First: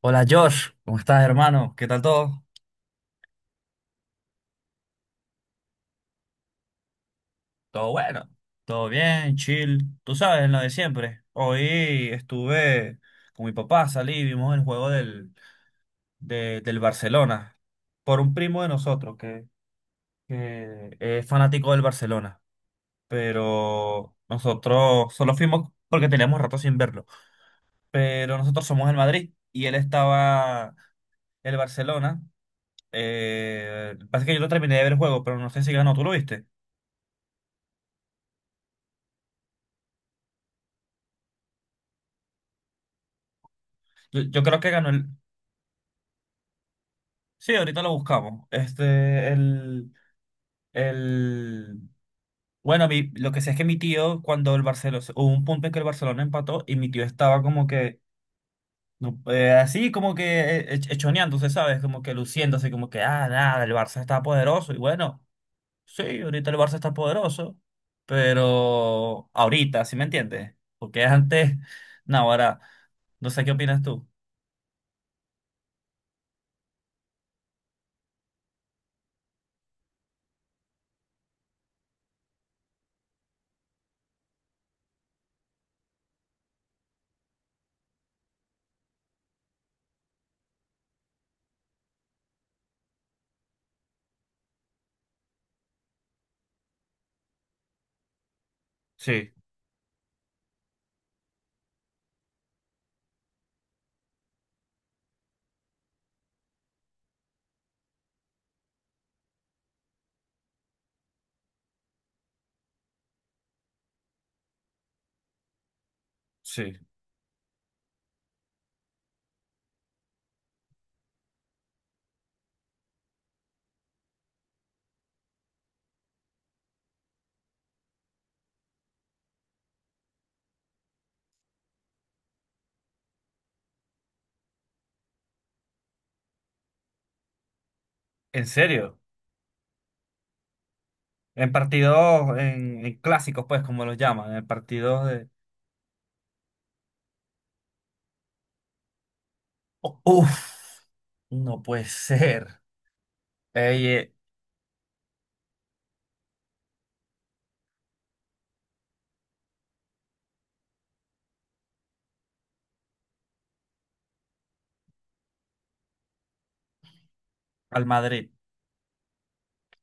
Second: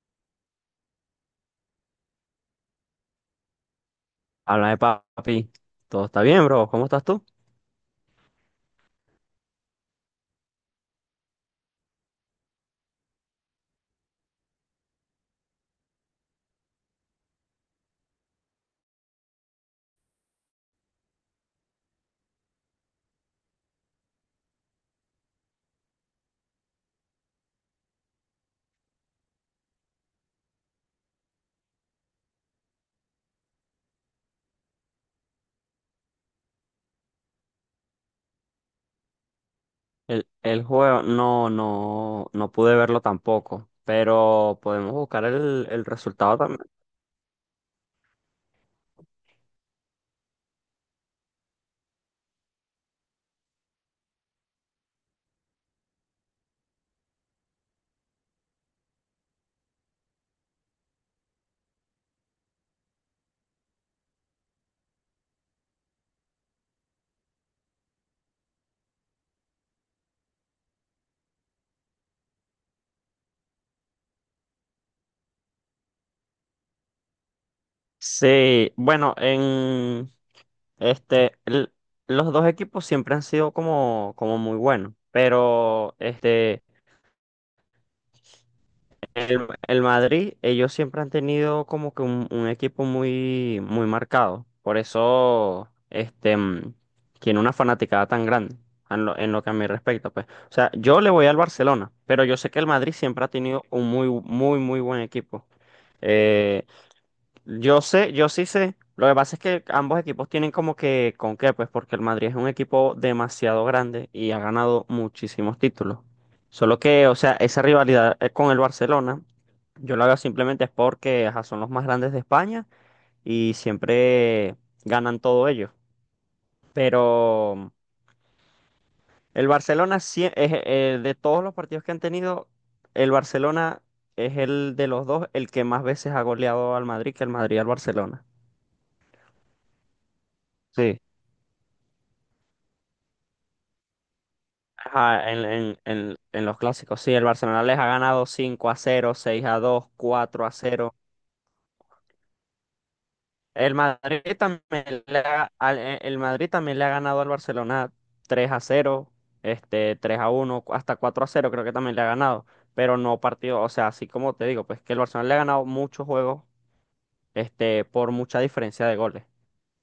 Hola Josh, ¿cómo estás hermano? ¿Qué tal todo? Háblame, papi. ¿Todo está bien, bro? ¿Cómo estás tú? Todo bueno, todo bien, chill. Tú sabes, lo de siempre. Hoy estuve con mi papá, salí, y vimos el juego del Barcelona por un primo de nosotros que es fanático del Barcelona. Pero nosotros solo fuimos porque teníamos rato sin verlo. Pero nosotros somos el Madrid y él estaba el Barcelona. Pasa que yo no terminé de ver el juego, pero no sé si ganó, ¿tú lo viste? El juego no, no, no pude verlo tampoco, Yo pero creo que ganó podemos el. buscar el resultado también. Sí, ahorita lo buscamos. Este, el, el. Bueno, lo que sé es que mi tío, cuando el Barcelona, hubo un punto en que el Barcelona empató y mi tío estaba como que, no, así como que echoneándose, ¿sabes? Como que luciéndose, como que, ah, nada, el Barça está poderoso. Y bueno, sí, ahorita el Barça está poderoso, pero ahorita, ¿sí me entiendes? Porque antes, no, ahora, no sé qué opinas tú. Sí, bueno, en este, los dos equipos siempre han sido como muy buenos, pero este, el Madrid, ellos siempre han tenido como que un equipo muy, muy marcado. Por eso, este, tiene una fanaticada tan grande en lo, Sí, en lo que a mí respecta, pues. O sea, yo le voy al Barcelona, pero yo sé que el Madrid siempre ha tenido un muy, muy, muy buen equipo. Eh, yo sé, yo sí sé. Lo que pasa es que ambos equipos tienen como que con qué, pues porque el Madrid es un equipo demasiado grande y ha ganado muchísimos títulos. sí. Solo que, o sea, esa rivalidad con el Barcelona, yo la veo simplemente es porque ajá, son los más grandes de España y siempre ganan todo ellos. Pero el Barcelona, es, de todos los partidos que han tenido, el Barcelona es el de los dos el que más veces ha goleado al Madrid que el Madrid al Barcelona. ¿En serio? Sí. En partidos, en clásicos, pues, como los llaman, en partidos de... Ajá, en los clásicos, sí, el Barcelona les ha ganado 5-0, 6-2, Oh, uf, 4-0. no puede ser. El Ey, Madrid también le ha, al- eh, el Madrid también le ha ganado al Barcelona 3-0, este, 3-1, hasta 4-0, creo que también le ha ganado, pero no partido, o sea, así como te digo, pues que el Barcelona le ha ganado muchos juegos, este, al por Madrid. mucha diferencia de goles.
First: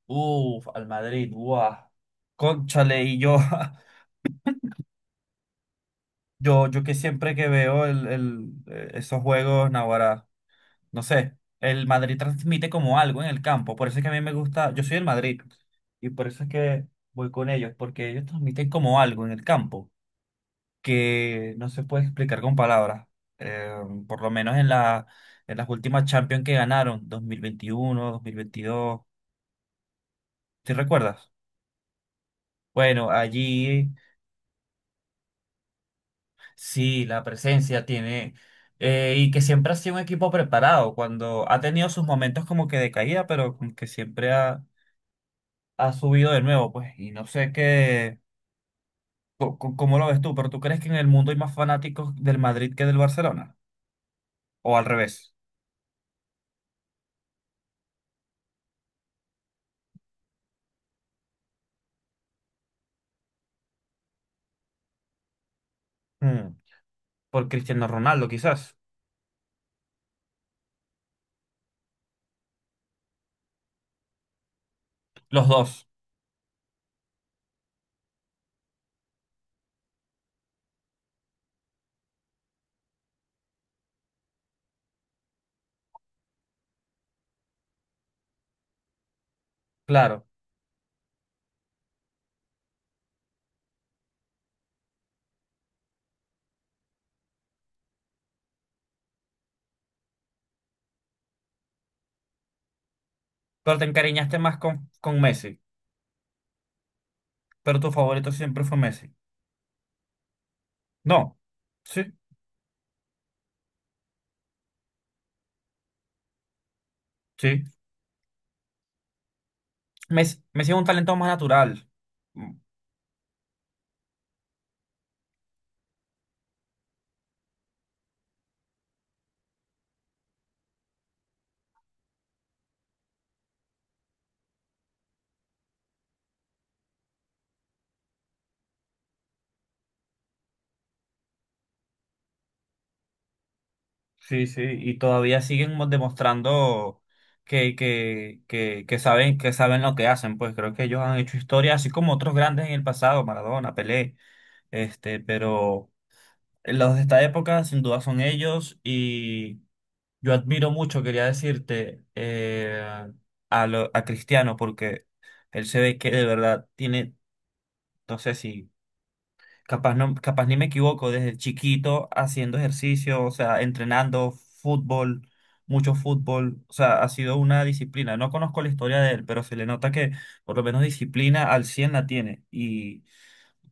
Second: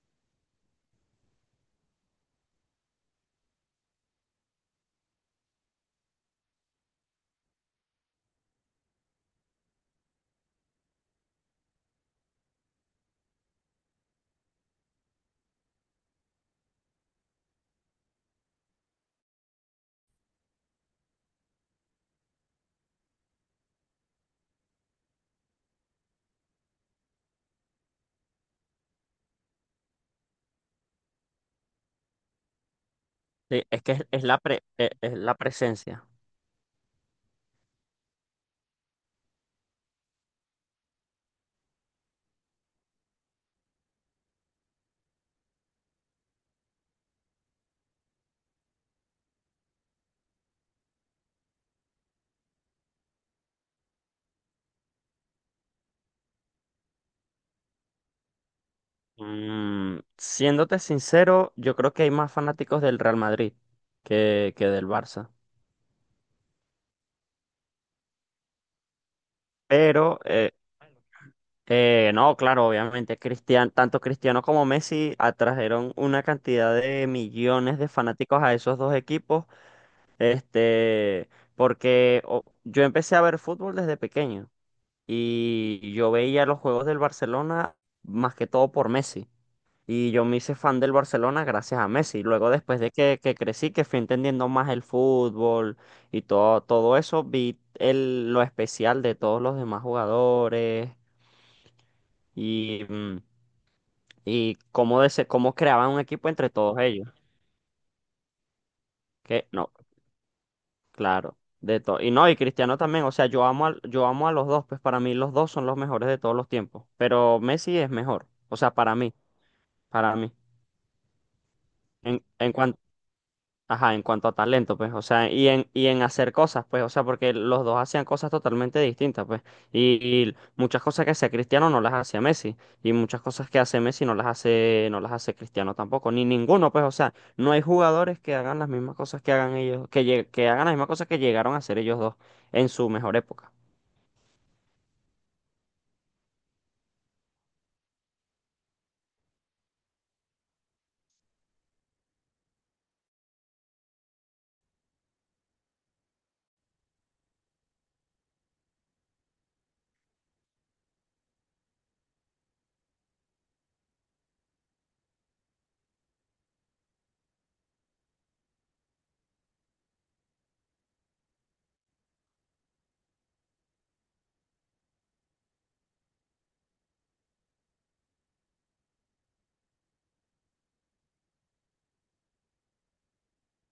Uf, al Madrid, guau. Cónchale, y yo, yo que siempre que veo el, esos juegos, naguará, no sé, el Madrid transmite como algo en el campo, por eso es que a mí me gusta, yo soy el Madrid, y por eso es que voy con ellos, porque ellos transmiten como algo en el campo, que no se puede explicar con palabras. Eh, por lo menos en las últimas Champions que ganaron, 2021, 2022, ¿sí recuerdas? Bueno, Sí, es allí que es, es la presencia. sí, la presencia tiene, y que siempre ha sido un equipo preparado, cuando ha tenido sus momentos como que de caída, pero como que siempre ha subido de nuevo, pues, y no sé qué, cómo lo ves tú, pero ¿tú crees que en el mundo hay más fanáticos del Madrid que del Barcelona? ¿O al revés? Siéndote sincero, yo creo que hay más fanáticos del Real Madrid que del Barça. Mm, Por Cristiano Ronaldo, quizás. Pero, no, claro, obviamente, tanto Cristiano como Messi Los dos, atrajeron una cantidad de millones de fanáticos a esos dos equipos, este, porque yo empecé a ver fútbol desde pequeño y yo veía los juegos del Barcelona más que todo por Messi. Y yo claro. me hice fan del Barcelona gracias a Messi. Luego, después de que crecí, que fui entendiendo más el fútbol y todo, todo eso, vi el, lo especial de todos los demás jugadores y, mm, Pero te encariñaste más y con, cómo, con dese- cómo Messi. creaban un equipo entre todos ellos. Pero tu favorito siempre fue Messi. Que no, No. claro, de todo. Y Sí, no, y Cristiano también. O sea, yo amo a los dos, pues para mí los dos son los mejores de todos los tiempos. Pero sí. Messi es mejor. O sea, para mí, para mí. Messi, Messi es un talento más natural. En, Mm, en cuanto. Ajá, en cuanto a talento, pues, o sea, y en hacer cosas, pues, o sea, porque los dos hacían cosas totalmente distintas, pues, y, y muchas cosas que hacía Cristiano no las hacía Messi, y muchas cosas que hace Messi no las hace Cristiano tampoco, ni ninguno, pues, o sea, no hay jugadores que hagan las mismas cosas que hagan ellos, que hagan las mismas cosas que llegaron a hacer ellos dos en su mejor época. sí, sí. Y todavía siguen demostrando que saben lo que hacen. Pues creo que ellos han hecho historia, así como otros grandes en el pasado, Maradona, Pelé. Este, pero los de esta época, sin duda, son ellos. Y yo admiro mucho, quería decirte, a Cristiano, porque él se ve que de verdad tiene, no sé si, capaz, no, capaz ni me equivoco, desde chiquito haciendo ejercicio, o sea, entrenando fútbol, mucho fútbol, o sea, ha sido una disciplina. No conozco la historia de él, pero se le nota que por lo menos disciplina al 100 la tiene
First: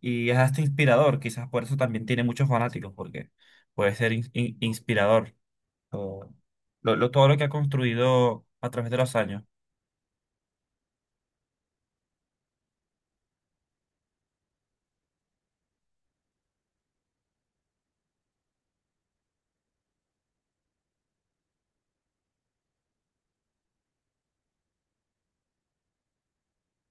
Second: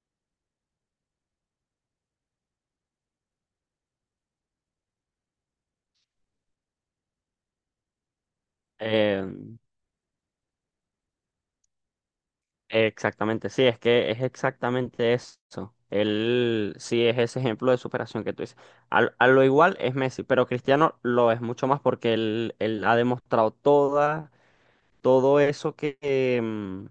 y es hasta inspirador, quizás por eso también tiene muchos fanáticos, porque puede ser inspirador o todo lo que ha construido a través de los años. Em, Exactamente, sí, es que es exactamente eso. Él sí es ese ejemplo de superación que tú dices. Lo igual es Messi, pero Cristiano lo es mucho más porque él ha demostrado toda, todo eso que,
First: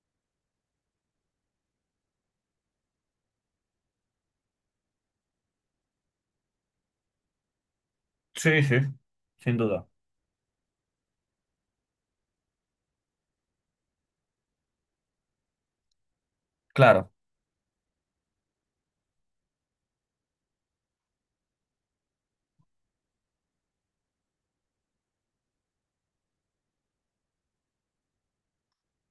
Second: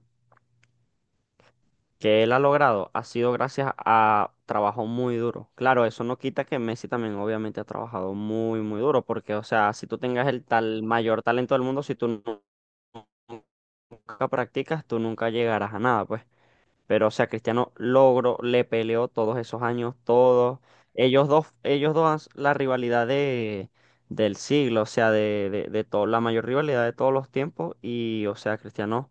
que él ha logrado ha sido gracias a trabajo muy duro. Claro, eso no quita que Messi también obviamente ha trabajado muy, Sí, sí, muy duro porque, o sin sea, si duda. tú tengas el tal mayor talento del mundo, si tú nunca practicas, tú nunca llegarás a nada, pues. Pero, Claro. o sea, Cristiano logró, le peleó todos esos años, todos. Ellos dos, la rivalidad del siglo, o sea, de todo, la mayor rivalidad de todos los tiempos. Y, o sea, Cristiano,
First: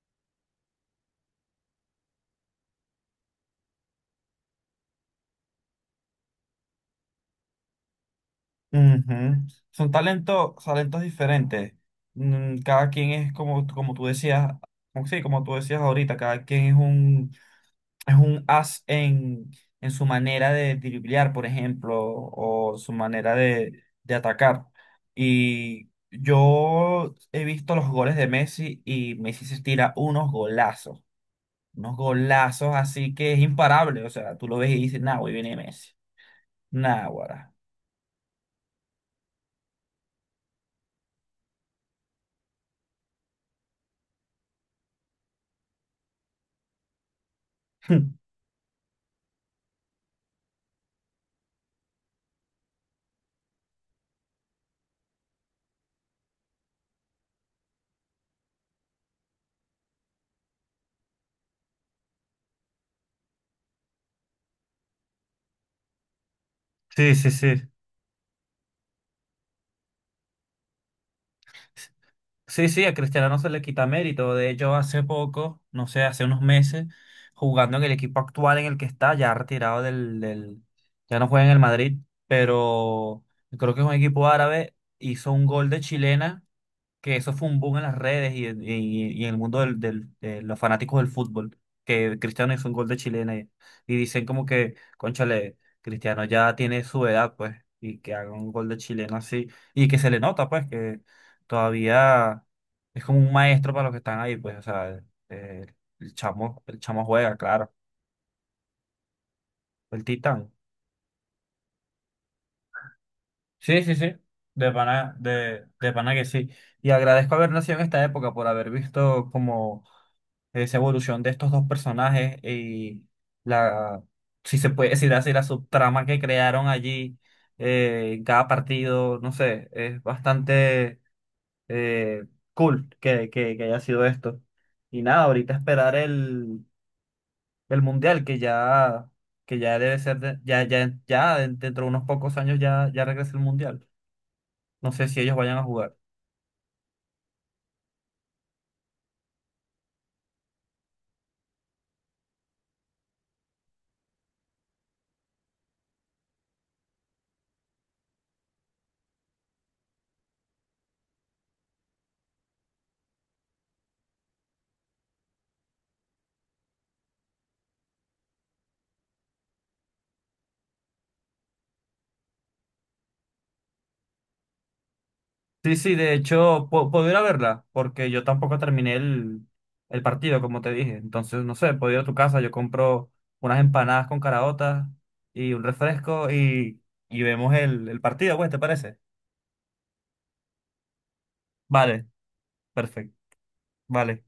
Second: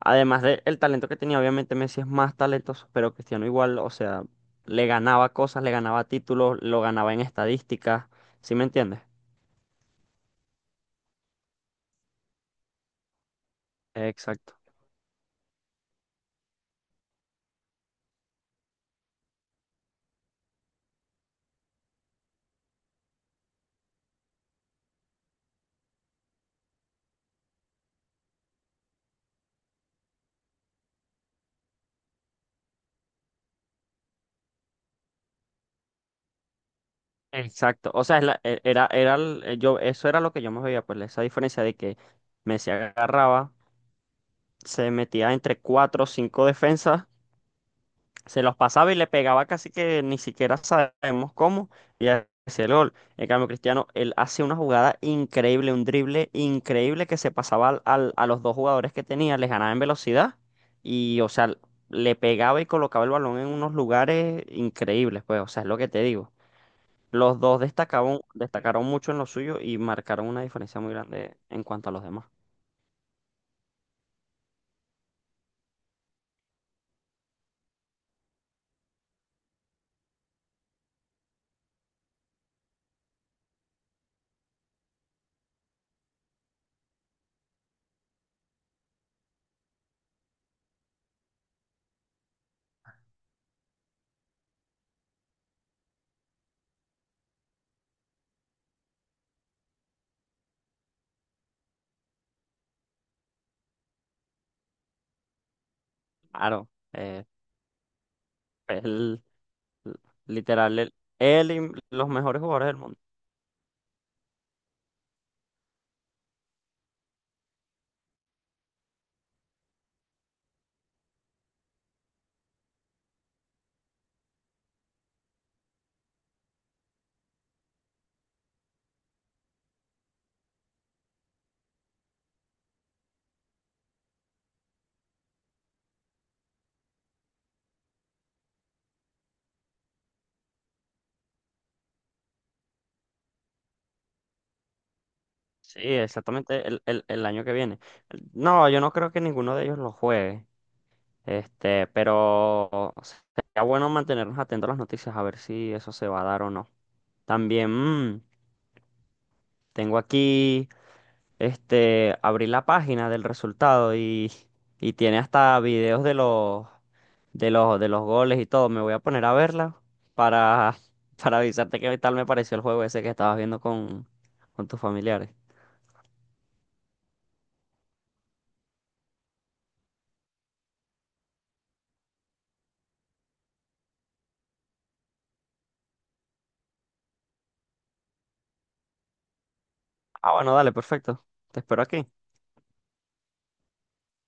además del talento que tenía, obviamente Messi es más talentoso, pero Cristiano igual, o sea, le ganaba cosas, le ganaba títulos, lo ganaba en estadísticas. ¿Sí me entiendes? Ujú. Son talentos, talentos diferentes. Cada quien es como tú decías, Exacto. como, sí, como tú decías ahorita, cada quien es un as en su manera de driblear, por ejemplo, o su manera de atacar. Y yo he visto los goles de Messi y Messi se tira unos golazos. Unos golazos así que es imparable. O sea, tú lo ves y dices, nah, hoy viene Messi. Nah, guará. Exacto, o sea, es la- e- era, era, el- yo, eso era lo que yo me veía, pues esa diferencia de que Messi agarraba, se metía entre cuatro o cinco defensas, se los pasaba y le pegaba casi que ni siquiera sabemos cómo, y hacía el gol. En cambio, Cristiano, él hace una jugada increíble, un drible increíble que se pasaba a los dos jugadores que tenía, les ganaba en velocidad y, o sea, le pegaba y colocaba el balón en unos lugares increíbles, pues, o sea, es lo que te digo. Sí, sí, Los dos sí. destacaron, destacaron mucho en lo suyo y marcaron una diferencia muy grande en cuanto a los demás. Sí, sí, a Cristiano no se le quita mérito. De hecho, hace poco, no sé, hace unos meses, jugando en el equipo actual en el que está, ya retirado ya no juega en el Madrid, pero creo que es un equipo árabe, hizo un gol de chilena que eso fue un boom en las redes y en el mundo de los fanáticos del fútbol, que Cristiano hizo un gol de chilena y dicen como que, cónchale, Cristiano ya tiene su edad, pues, y que haga un gol de chilena así, y que se le nota, pues, que todavía es como un maestro para los que están ahí, pues, o sea, eh, Claro, el chamo eh, juega, claro, es L- el titán. Literal, él y los mejores jugadores del mundo. Sí, sí, sí. De pana, de pana que sí. Y agradezco haber nacido en esta época por haber visto como esa evolución de estos dos personajes y la, si se puede decir así, la subtrama que crearon allí en cada partido, no sé, es bastante eh, cool que haya sido esto. Y nada, ahorita esperar el mundial que ya debe ser, ya dentro de unos pocos años ya regresa el mundial. No sé si ellos vayan a Sí, jugar. exactamente el año que viene. No, yo no creo que ninguno de ellos lo juegue. Este, pero sería bueno mantenernos atentos a las noticias, a ver si eso se va a dar o no. También tengo aquí. Este, abrí la página del resultado y tiene hasta videos de los, de los goles y todo. Me voy a poner a verla para, para avisarte qué tal me pareció el juego ese que estabas viendo con tus familiares. Sí, sí, de hecho, puedo ir a verla, porque yo tampoco terminé el partido, como te dije. Entonces, no sé, puedo ir a tu casa, yo compro unas empanadas con caraotas y un refresco y vemos el partido, pues, ¿te parece? Ah, bueno, dale, perfecto. Te espero Vale, aquí. perfecto, vale.